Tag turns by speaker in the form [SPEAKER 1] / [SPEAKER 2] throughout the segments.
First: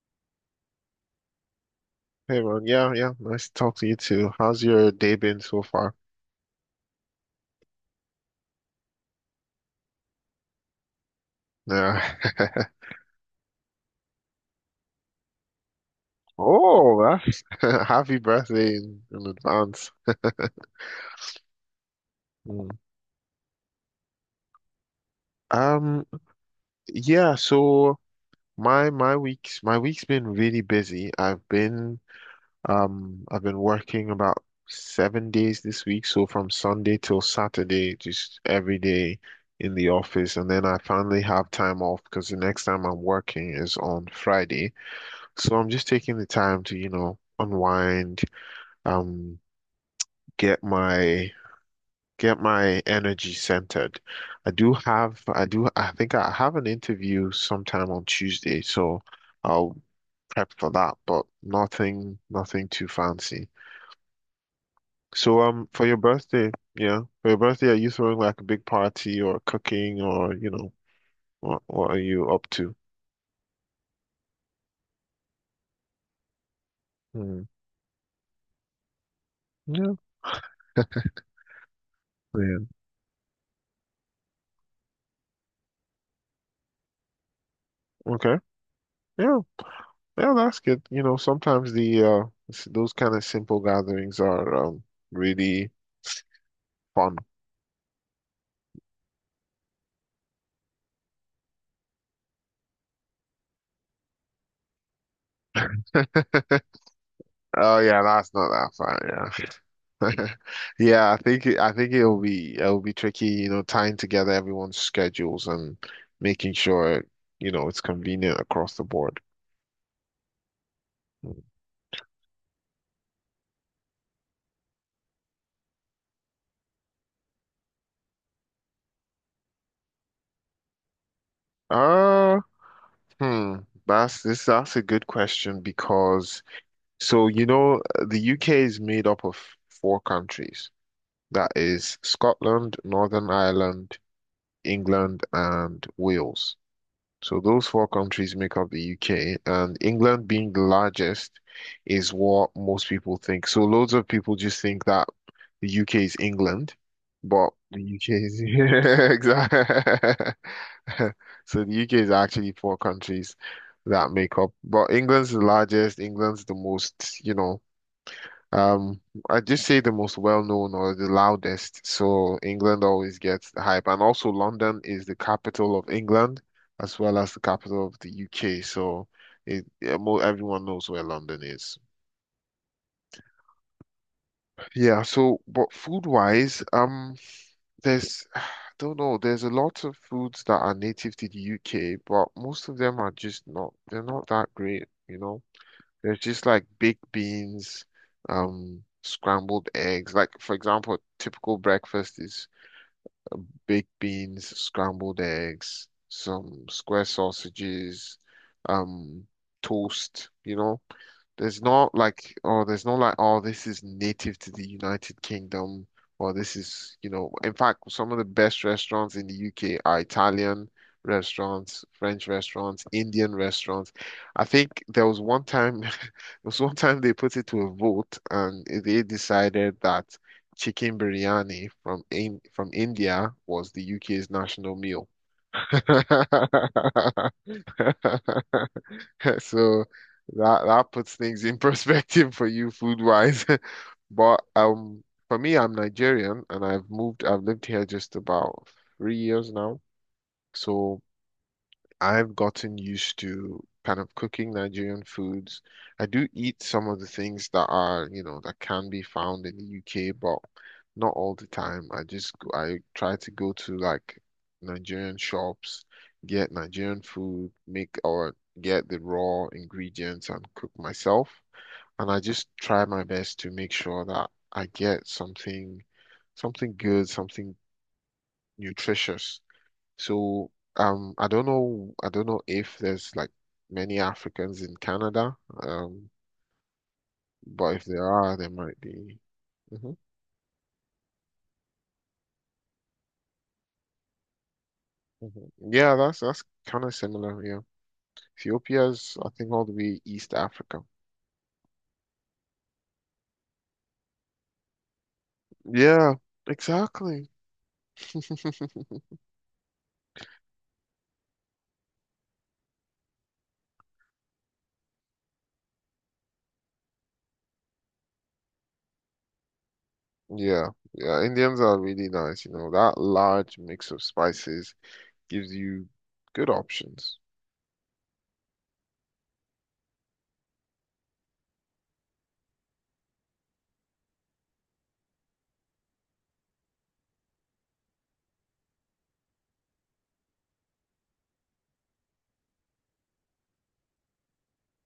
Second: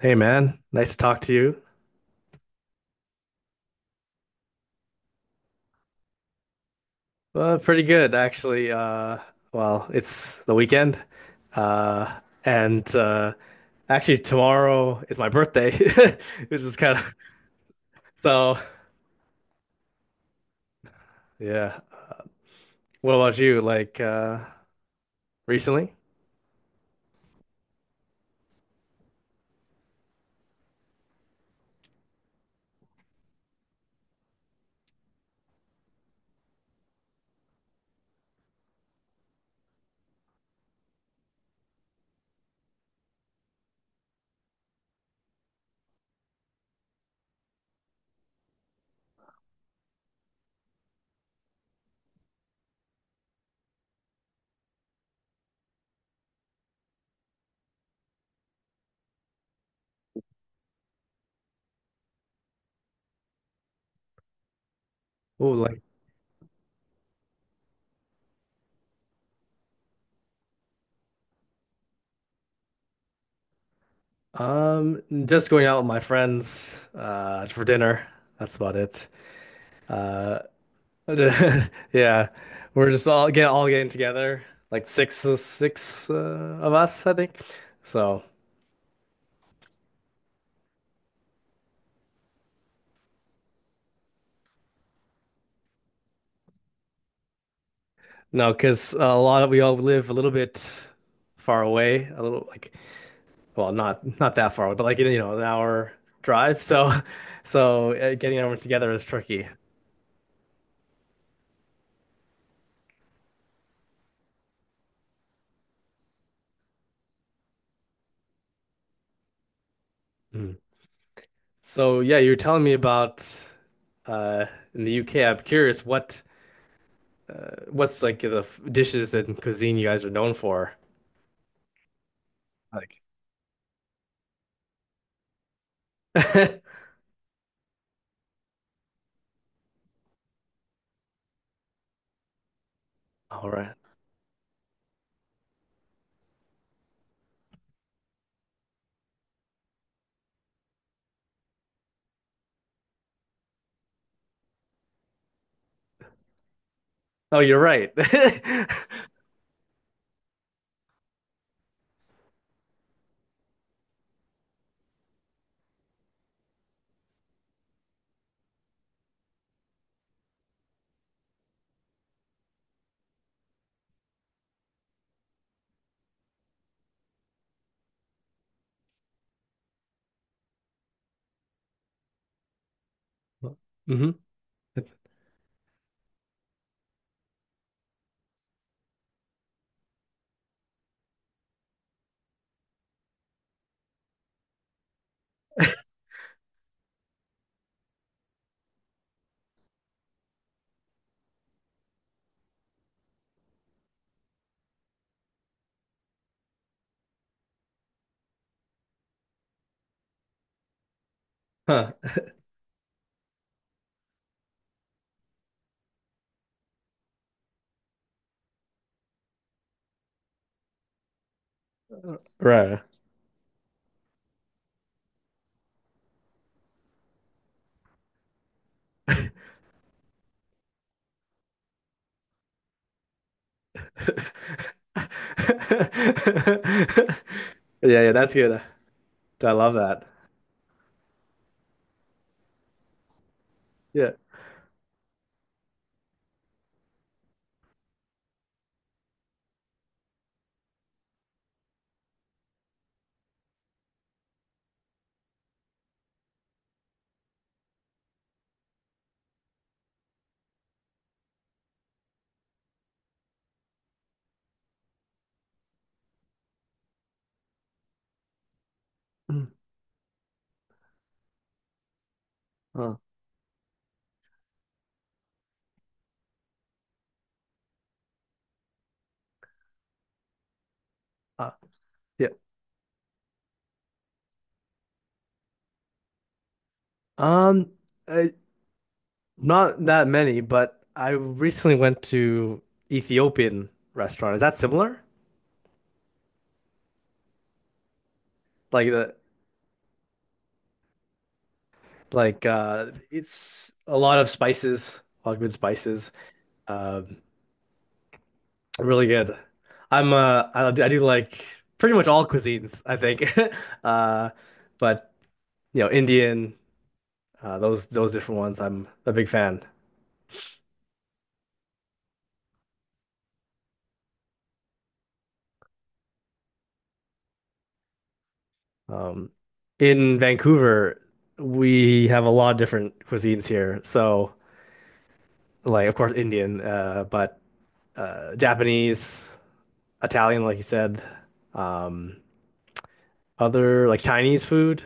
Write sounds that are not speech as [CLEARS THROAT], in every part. [SPEAKER 1] Hey man, nice to talk to you.
[SPEAKER 2] Hey Ron, yeah, yeah, nice to talk to you too. How's your day been so far?
[SPEAKER 1] Pretty good actually. Well, it's the weekend, uh,
[SPEAKER 2] Yeah. [LAUGHS]
[SPEAKER 1] and actually tomorrow is my birthday, [LAUGHS] which is kind
[SPEAKER 2] Oh,
[SPEAKER 1] of
[SPEAKER 2] that's [LAUGHS] happy
[SPEAKER 1] so.
[SPEAKER 2] birthday in advance. [LAUGHS]
[SPEAKER 1] Yeah.
[SPEAKER 2] Mm.
[SPEAKER 1] What about you? Like recently?
[SPEAKER 2] Um, yeah, so my week's been really busy. I've been working about 7 days this week, so from Sunday till Saturday, just every day in the office, and then I finally have time off because the next time I'm working is on Friday. So I'm just taking the time to, you know, unwind, um, get my get my energy centered. I do have I do I think I have an interview sometime on Tuesday, so I'll prep for that, but nothing too fancy. So
[SPEAKER 1] Oh, like
[SPEAKER 2] for your birthday, yeah, for your birthday, are you throwing like a big party or cooking or, you know, what are you up to?
[SPEAKER 1] just going out with my friends
[SPEAKER 2] Hmm.
[SPEAKER 1] for dinner. That's about it.
[SPEAKER 2] Yeah.
[SPEAKER 1] Uh, [LAUGHS] yeah,
[SPEAKER 2] Yeah.
[SPEAKER 1] we're just all getting together, like six of us, I think. So.
[SPEAKER 2] Okay. Yeah. Yeah, that's good. You know, sometimes the those kind of simple gatherings are really fun.
[SPEAKER 1] No, because a lot of we all live a little bit far away, a little like well, not that far away, but like you know, an hour
[SPEAKER 2] [LAUGHS]
[SPEAKER 1] drive. So, [LAUGHS]
[SPEAKER 2] Oh
[SPEAKER 1] so
[SPEAKER 2] yeah, that's
[SPEAKER 1] getting
[SPEAKER 2] not
[SPEAKER 1] everyone
[SPEAKER 2] that
[SPEAKER 1] together is tricky.
[SPEAKER 2] fun. Yeah, [LAUGHS] yeah. I think it'll be tricky. You know, tying together everyone's schedules and making sure you know it's convenient across the board.
[SPEAKER 1] Mm. So yeah, you were telling me about uh in the UK. I'm curious what what's like the dishes and cuisine you guys are known for.
[SPEAKER 2] Uh,
[SPEAKER 1] Like,
[SPEAKER 2] hmm. That's this. That's a good question because so you know the UK is made up of four countries. That is Scotland,
[SPEAKER 1] [LAUGHS]
[SPEAKER 2] Northern
[SPEAKER 1] all right.
[SPEAKER 2] Ireland, England, and Wales. So those four countries make up the UK, and England being the largest is what most people think. So loads of people just think that the UK is England,
[SPEAKER 1] Oh,
[SPEAKER 2] but
[SPEAKER 1] you're
[SPEAKER 2] the
[SPEAKER 1] right.
[SPEAKER 2] UK is [LAUGHS]
[SPEAKER 1] [LAUGHS]
[SPEAKER 2] yeah, exactly. [LAUGHS] So the UK is actually four countries that make up, but England's the largest, England's the most, you know, um, I just say the most well-known or the loudest, so England always gets the hype. And also London is the capital of England as well as the capital of the UK, so yeah, mo everyone knows where London is.
[SPEAKER 1] Hmm.
[SPEAKER 2] Yeah, so but food-wise, there's [SIGHS] I don't know, there's a lot of foods that are native to the UK, but most of them are just not, they're not that great, you know. There's just like baked beans, scrambled eggs. Like for example, typical breakfast is baked beans, scrambled eggs, some square sausages, um, toast, you know. There's
[SPEAKER 1] Huh.
[SPEAKER 2] not like, oh, there's not like, oh, this is native to the United Kingdom, or this is, you know, in fact, some of the best restaurants in the UK are Italian restaurants, French
[SPEAKER 1] Right.
[SPEAKER 2] restaurants, Indian restaurants. I think there was one time, [LAUGHS] there was one time they put it to a vote, and they decided that chicken biryani from India was the UK's national meal. [LAUGHS]
[SPEAKER 1] [LAUGHS] Yeah, yeah, that's good.
[SPEAKER 2] [LAUGHS]
[SPEAKER 1] I love
[SPEAKER 2] So
[SPEAKER 1] that.
[SPEAKER 2] that puts things in [LAUGHS] perspective for you food wise. [LAUGHS]
[SPEAKER 1] Yeah.
[SPEAKER 2] But for me, I'm Nigerian and I've lived here just about 3 years now. So I've gotten used to kind of cooking Nigerian foods. I do eat some of the things that are, you know, that can be found in the UK, but not all the time. I try to go to like Nigerian shops, get Nigerian food, make or get the raw
[SPEAKER 1] [CLEARS THROAT]
[SPEAKER 2] ingredients and cook myself. And I just try
[SPEAKER 1] Mm.
[SPEAKER 2] my best to make sure that I get something good, something nutritious so I
[SPEAKER 1] Uh,
[SPEAKER 2] don't
[SPEAKER 1] uh,
[SPEAKER 2] know. I don't
[SPEAKER 1] yeah.
[SPEAKER 2] know if there's like many Africans in Canada. Um,
[SPEAKER 1] Um,
[SPEAKER 2] but if there
[SPEAKER 1] uh,
[SPEAKER 2] are, there might be.
[SPEAKER 1] not
[SPEAKER 2] Hmm.
[SPEAKER 1] that many, but I recently went to Ethiopian restaurant. Is that similar?
[SPEAKER 2] Hmm. Yeah, that's kind of similar. Yeah,
[SPEAKER 1] Like the
[SPEAKER 2] Ethiopia's I think all the way East Africa.
[SPEAKER 1] like it's a lot of spices, a lot of good spices.
[SPEAKER 2] Yeah,
[SPEAKER 1] Um,
[SPEAKER 2] exactly. [LAUGHS]
[SPEAKER 1] really good. I do like pretty much all cuisines, I think. [LAUGHS] Uh, but you know, Indian. Those different ones, I'm a big fan.
[SPEAKER 2] Yeah, yeah. Indians are really nice. You know, that large mix of spices gives you good options.
[SPEAKER 1] Um, in Vancouver, we have a lot of different cuisines here. So, like, of course, Indian, but Japanese, Italian, like you said, um, other like Chinese food,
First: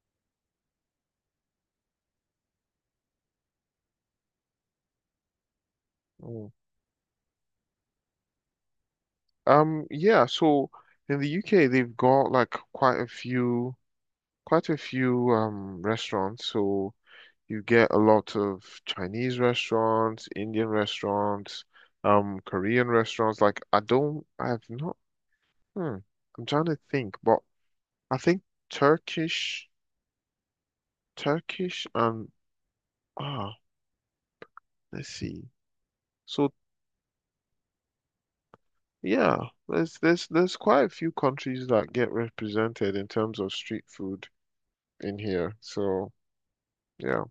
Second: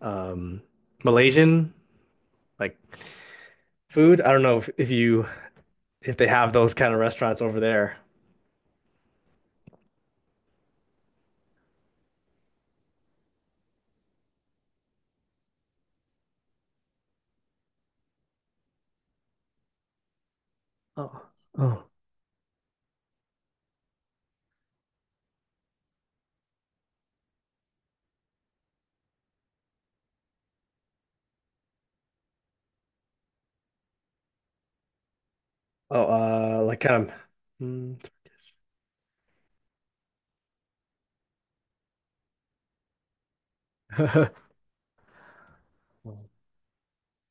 [SPEAKER 1] um, Malaysian, like food. I don't know if you if they
[SPEAKER 2] Mm.
[SPEAKER 1] have those kind of restaurants over there.
[SPEAKER 2] Yeah. So in the UK, they've got like quite a few restaurants. So you get a lot of Chinese restaurants, Indian
[SPEAKER 1] Oh,
[SPEAKER 2] restaurants,
[SPEAKER 1] oh,
[SPEAKER 2] Korean restaurants. I have not. Hmm, I'm trying to think, but I think Turkish, Turkish, and ah, let's see. So
[SPEAKER 1] oh, like kind of. Mm,
[SPEAKER 2] yeah, there's quite a few countries that get represented in terms of street food
[SPEAKER 1] [LAUGHS]
[SPEAKER 2] in here. So yeah,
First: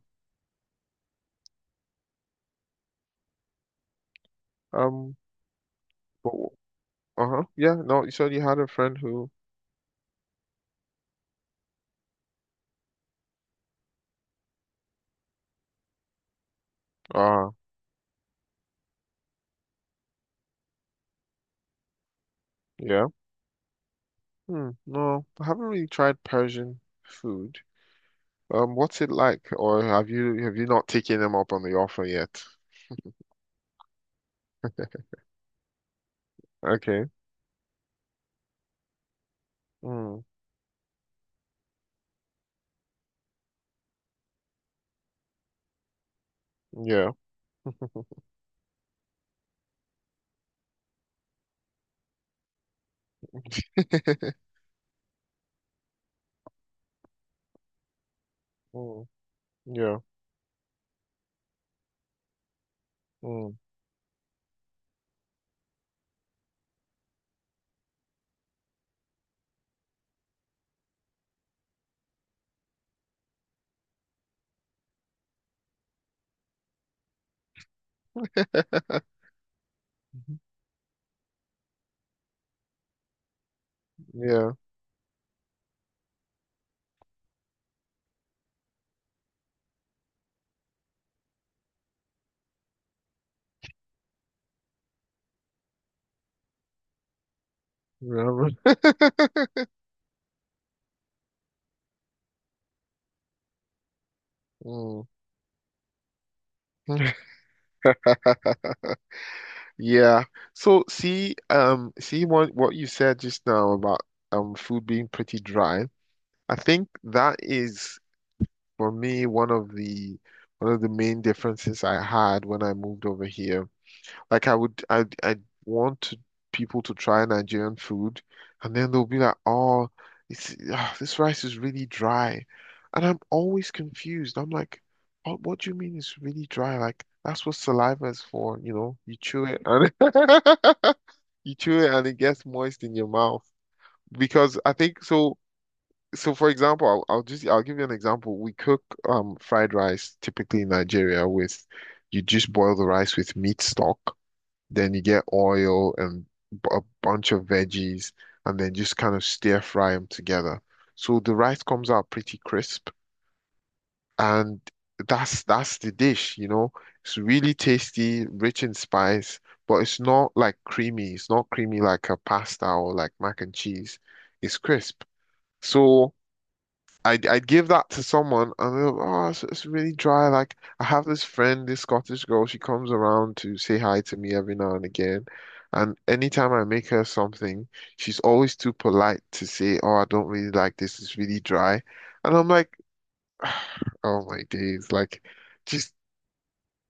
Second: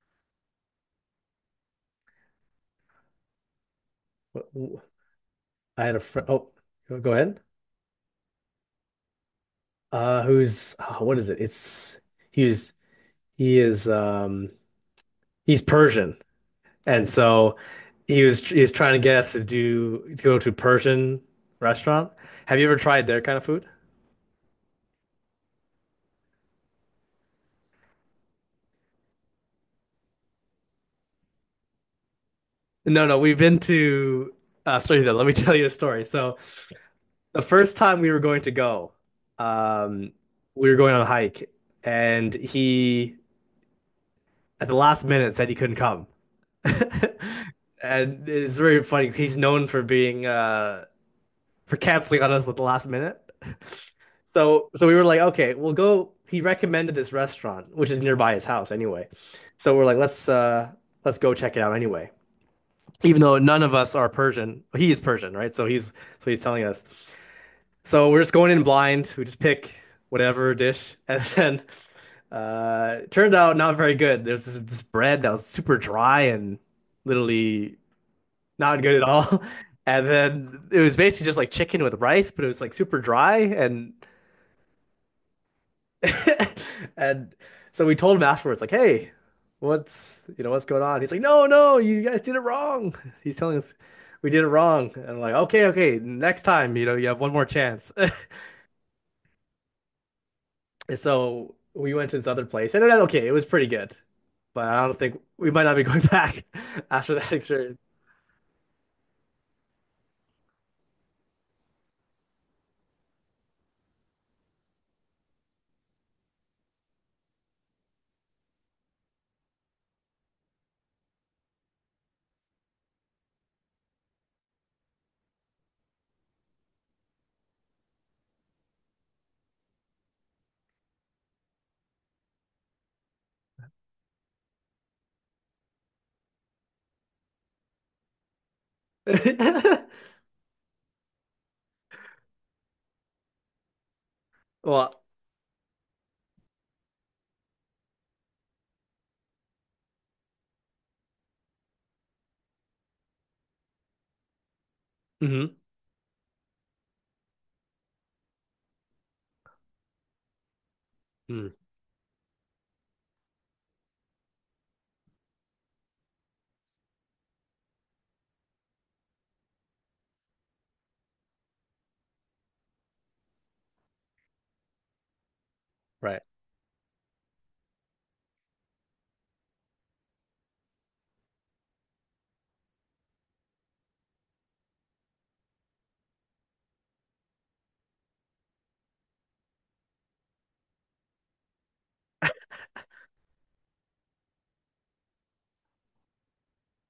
[SPEAKER 2] um,
[SPEAKER 1] I had a friend.
[SPEAKER 2] but,
[SPEAKER 1] Oh, go ahead.
[SPEAKER 2] uh-huh, yeah. No, you said you had a friend who,
[SPEAKER 1] What is it? It's he was he is um he's Persian, and
[SPEAKER 2] ah,
[SPEAKER 1] so he was trying to get us to go to a Persian restaurant. Have you ever tried
[SPEAKER 2] yeah.
[SPEAKER 1] their kind of food?
[SPEAKER 2] Hmm. No, I haven't really tried Persian food. What's it like? Or have you not taken them up on the offer yet?
[SPEAKER 1] No, no, we've been to sorry then, let me [LAUGHS] tell you a story. So
[SPEAKER 2] Okay.
[SPEAKER 1] the first time we were going to go, um
[SPEAKER 2] Mm.
[SPEAKER 1] we were going on a hike and he at the last minute said he couldn't come. [LAUGHS]
[SPEAKER 2] Yeah.
[SPEAKER 1] And it's very funny. He's known for being for canceling on us at the last minute. [LAUGHS] So we were like, okay, we'll go. He recommended this restaurant, which is nearby his house
[SPEAKER 2] Mm.
[SPEAKER 1] anyway. So we're like,
[SPEAKER 2] Yeah.
[SPEAKER 1] let's go check it out anyway. Even though
[SPEAKER 2] Mm.
[SPEAKER 1] none of us are Persian, he is Persian, right? So he's telling us. So we're just going in blind. We just pick whatever dish, [LAUGHS] and then it turned out not very good. There's this bread that was super dry and literally not good at
[SPEAKER 2] [LAUGHS]
[SPEAKER 1] all. [LAUGHS] And then it was basically just like chicken with rice, but it was like super dry and
[SPEAKER 2] Yeah.
[SPEAKER 1] [LAUGHS] and so we told him afterwards, like, hey, what's what's going on? He's like, no, no, you guys did it wrong. [LAUGHS] He's telling us we did it wrong. And I'm like, okay, okay, next time, you have one more chance. [LAUGHS]
[SPEAKER 2] Yeah. [LAUGHS]
[SPEAKER 1] And so we went to this other place, and it was okay. It was pretty good, but I don't
[SPEAKER 2] Mm.
[SPEAKER 1] think we might not be going back [LAUGHS] after that experience.
[SPEAKER 2] [LAUGHS] Yeah. So see, see what you said just now about food being pretty dry. I think that is for me one of the main differences I had when I moved over here. Like I would, I want to, people to try Nigerian food, and then they'll be like, "Oh, it's this rice is really dry," and I'm always confused. I'm like, oh, "What do you mean it's really dry? Like that's what saliva is for, you know? You chew it
[SPEAKER 1] [LAUGHS]
[SPEAKER 2] and [LAUGHS] you chew it and it gets moist in your mouth." Because I
[SPEAKER 1] Well,
[SPEAKER 2] think so. So for example, I'll give you an example. We cook fried rice typically in Nigeria with you just boil the rice with meat stock then you get
[SPEAKER 1] hmm,
[SPEAKER 2] oil and a bunch of veggies, and then just kind of stir fry them together. So the rice comes out pretty crisp, and that's the dish, you know. It's really tasty, rich in spice, but it's not like creamy. It's not creamy like a pasta or like mac and cheese. It's crisp. So
[SPEAKER 1] right.
[SPEAKER 2] I'd give that to someone and they're like, it's really dry. Like, I have this friend, this Scottish girl, she comes around to say hi to me every now and again. And anytime I make her something, she's always too polite to say, oh, I don't really like this. It's really dry. And I'm like, [SIGHS] oh my days. Like, just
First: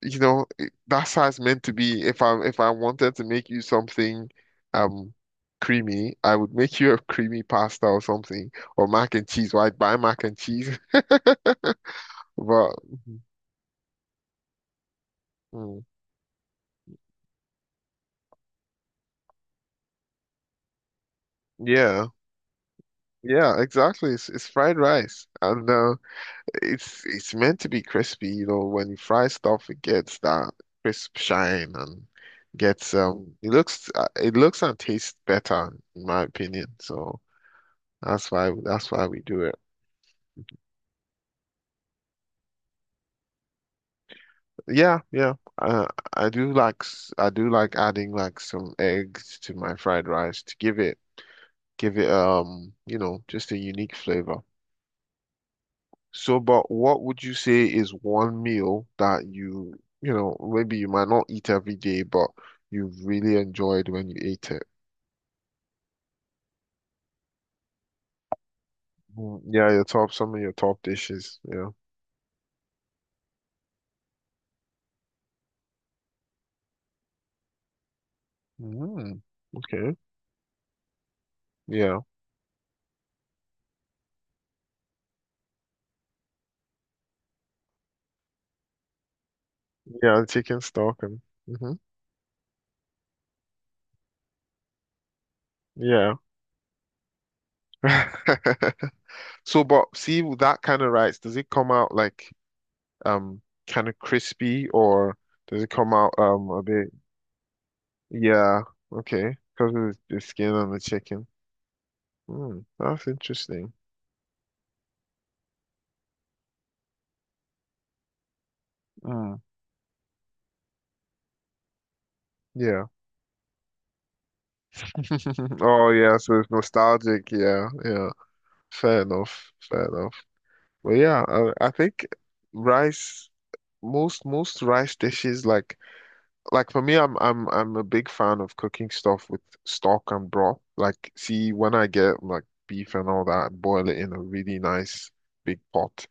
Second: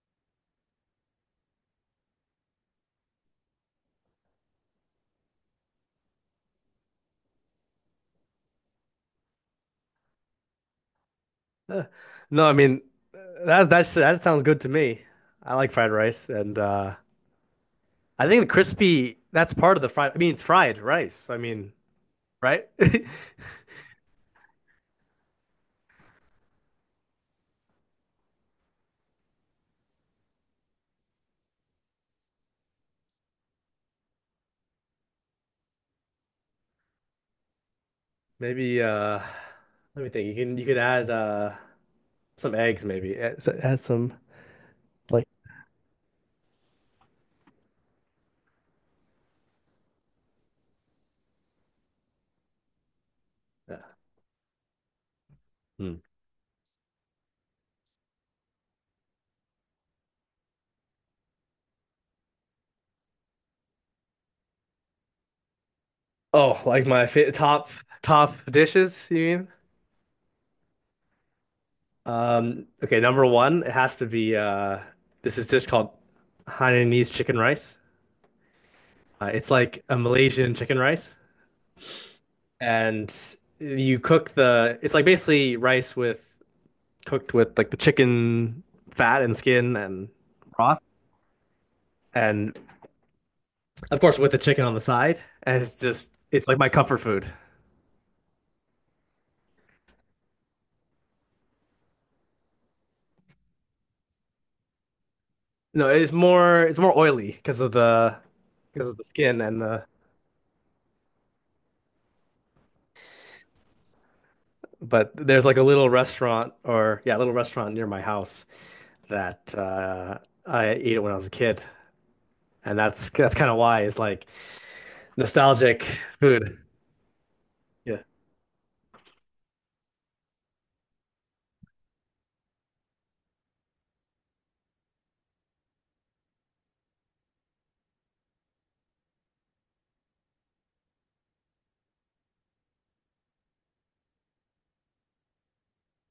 [SPEAKER 2] you know, that's how it's meant to be. If I wanted to make you something um creamy, I would make you a creamy pasta or something, or mac and cheese. Why buy mac and cheese? [LAUGHS]
[SPEAKER 1] No, I
[SPEAKER 2] But
[SPEAKER 1] mean that's that sounds good to me. I like
[SPEAKER 2] mm,
[SPEAKER 1] fried rice and I think the crispy that's part of the fried I mean it's fried rice. I mean,
[SPEAKER 2] yeah,
[SPEAKER 1] right?
[SPEAKER 2] yeah, exactly. It's fried rice, and it's meant to be crispy. You know, when you fry stuff, it gets that crisp shine and gets it looks and tastes better, in my opinion. So
[SPEAKER 1] [LAUGHS] Maybe
[SPEAKER 2] that's why we do it.
[SPEAKER 1] let me think. You can you could add some eggs maybe. Add, add some
[SPEAKER 2] Yeah,
[SPEAKER 1] like
[SPEAKER 2] yeah. I do like adding like some eggs to my fried rice to give it you know, just a
[SPEAKER 1] yeah.
[SPEAKER 2] unique flavor.
[SPEAKER 1] Hmm.
[SPEAKER 2] So, but what would you say is one meal that you know, maybe you might not eat every day, but you really enjoyed when you ate it?
[SPEAKER 1] Oh, like my fa top dishes, you
[SPEAKER 2] Mm,
[SPEAKER 1] mean?
[SPEAKER 2] yeah, your top, some of your top dishes. Yeah.
[SPEAKER 1] Okay, number one, it has to be this is dish called Hainanese chicken rice.
[SPEAKER 2] Mm,
[SPEAKER 1] It's like
[SPEAKER 2] okay.
[SPEAKER 1] a Malaysian chicken rice.
[SPEAKER 2] Yeah.
[SPEAKER 1] And you cook the it's like basically rice with cooked with like the chicken fat and skin and
[SPEAKER 2] Yeah, chicken
[SPEAKER 1] broth
[SPEAKER 2] stock and hmm.
[SPEAKER 1] and of course with the chicken on the side and it's just
[SPEAKER 2] Yeah.
[SPEAKER 1] it's like my comfort food.
[SPEAKER 2] [LAUGHS] So, but see with that kind of rice, does it come out like um kind of crispy or does it
[SPEAKER 1] No
[SPEAKER 2] come out a
[SPEAKER 1] it's
[SPEAKER 2] bit?
[SPEAKER 1] more oily
[SPEAKER 2] Yeah,
[SPEAKER 1] because of the
[SPEAKER 2] okay,
[SPEAKER 1] skin and
[SPEAKER 2] because
[SPEAKER 1] the
[SPEAKER 2] of the skin on the chicken. Hmm, that's interesting.
[SPEAKER 1] but there's like a little restaurant or yeah a little restaurant near my house
[SPEAKER 2] Mm,
[SPEAKER 1] that I ate it when I was a kid and
[SPEAKER 2] yeah.
[SPEAKER 1] that's kind of why it's like
[SPEAKER 2] [LAUGHS]
[SPEAKER 1] nostalgic
[SPEAKER 2] Oh yeah, so it's
[SPEAKER 1] food,
[SPEAKER 2] nostalgic. Yeah,
[SPEAKER 1] yeah.
[SPEAKER 2] yeah. Fair enough. Fair enough. But yeah, I think rice. Most rice dishes like for me, I'm a big fan of cooking stuff with stock and broth. Like, see, when I get like beef and all that, I boil it in a really nice big pot,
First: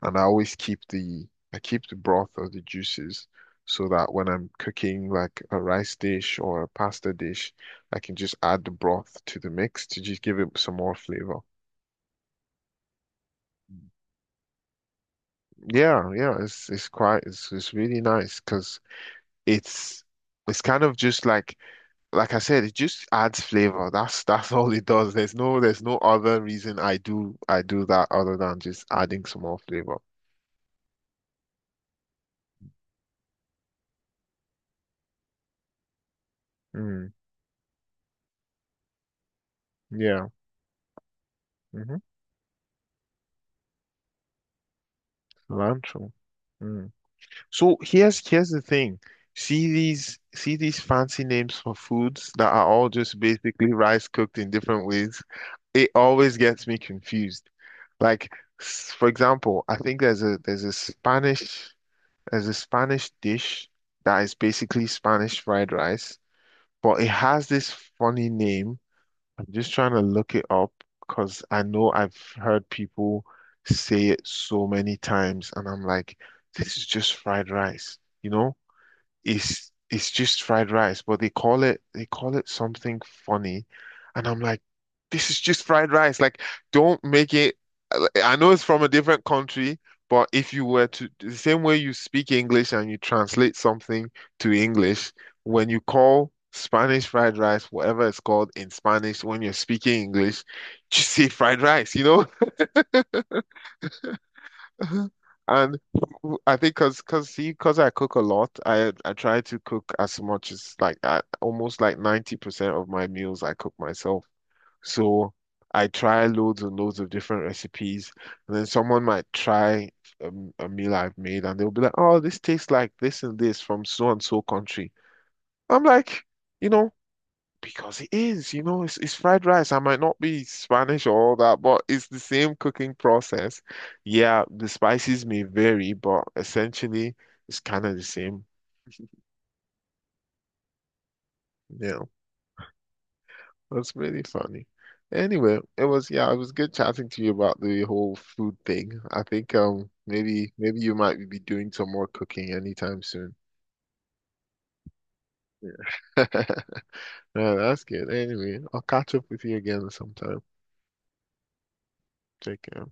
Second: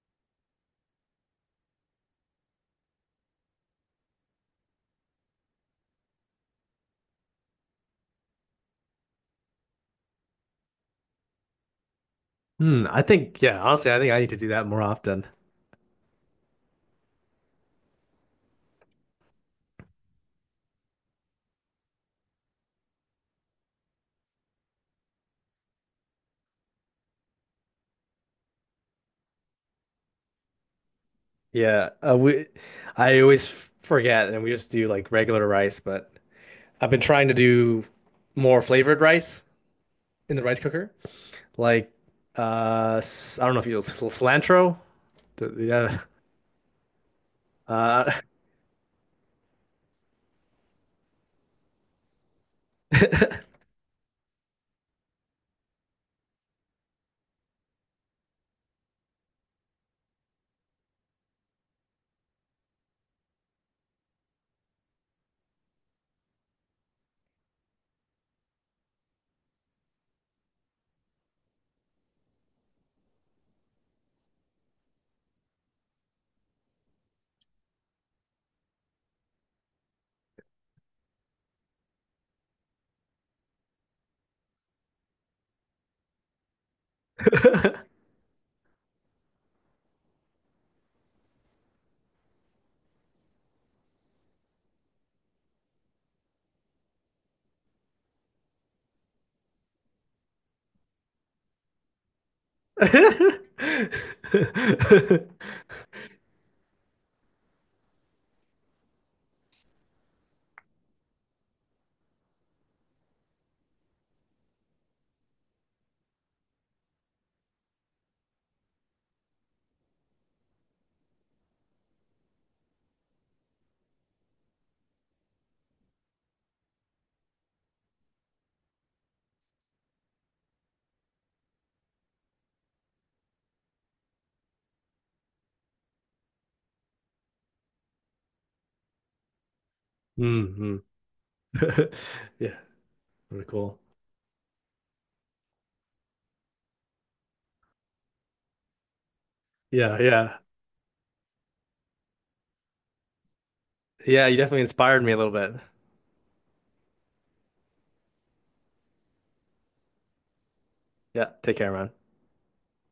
[SPEAKER 2] and I always keep the I keep the broth or the juices so that when I'm cooking like a rice dish or a pasta dish, I can just add the broth to the mix to just give it some more flavor.
[SPEAKER 1] Hmm, I think yeah, honestly, I think I need to do that more often.
[SPEAKER 2] Yeah, yeah, it's really nice because it's it's kind of just like I said, it just adds flavor. That's all it does. There's no other reason I do that other than just adding some more flavor.
[SPEAKER 1] Yeah, we I always forget and we just do like regular rice, but I've been
[SPEAKER 2] Mm,
[SPEAKER 1] trying to do more flavored rice
[SPEAKER 2] yeah.
[SPEAKER 1] in the rice cooker. Like
[SPEAKER 2] Hmm.
[SPEAKER 1] I don't know if you cilantro. The,
[SPEAKER 2] Cilantro. Mm. So
[SPEAKER 1] uh, uh
[SPEAKER 2] here's the thing. See these fancy names for foods that are all just basically rice cooked in different ways. It always gets me confused. Like for example, I think there's a Spanish dish that is basically Spanish fried rice, but it has this funny name. I'm just trying to look it up because I know I've heard people say it so many times, and I'm like, this is just fried rice, you know? It's just fried rice, but they call it something funny, and I'm like, this is just fried rice. Like, don't make it. I know it's from a different country, but if you were to the same way you speak English and you translate something to English, when you call Spanish fried rice, whatever it's called in Spanish, when you're speaking English, just say fried rice, you know? And I think cause cause see, cause I cook a lot, I try to cook as much as like almost like 90% of my meals I cook myself. So I try loads and loads of different recipes. And then someone might try a, a meal I've made and they'll be like, oh, this tastes like this and this from so and so country. I'm like, you know, because it is, you know, it's fried rice. I might not be Spanish or all that, but it's the same cooking process. Yeah, the spices may vary, but essentially it's kind of the same. [LAUGHS]
[SPEAKER 1] [LAUGHS] hmm
[SPEAKER 2] Yeah,
[SPEAKER 1] [LAUGHS] Yeah, pretty cool.
[SPEAKER 2] that's really funny. Anyway, it was yeah, it was good chatting to you about the whole food thing. I think
[SPEAKER 1] Yeah, yeah.
[SPEAKER 2] maybe you might be doing some more cooking anytime soon.
[SPEAKER 1] Yeah, you definitely inspired me a little bit.
[SPEAKER 2] Yeah. [LAUGHS] Yeah, that's good. Anyway, I'll catch up with you again sometime.
[SPEAKER 1] Yeah, take care, man.
[SPEAKER 2] Take care.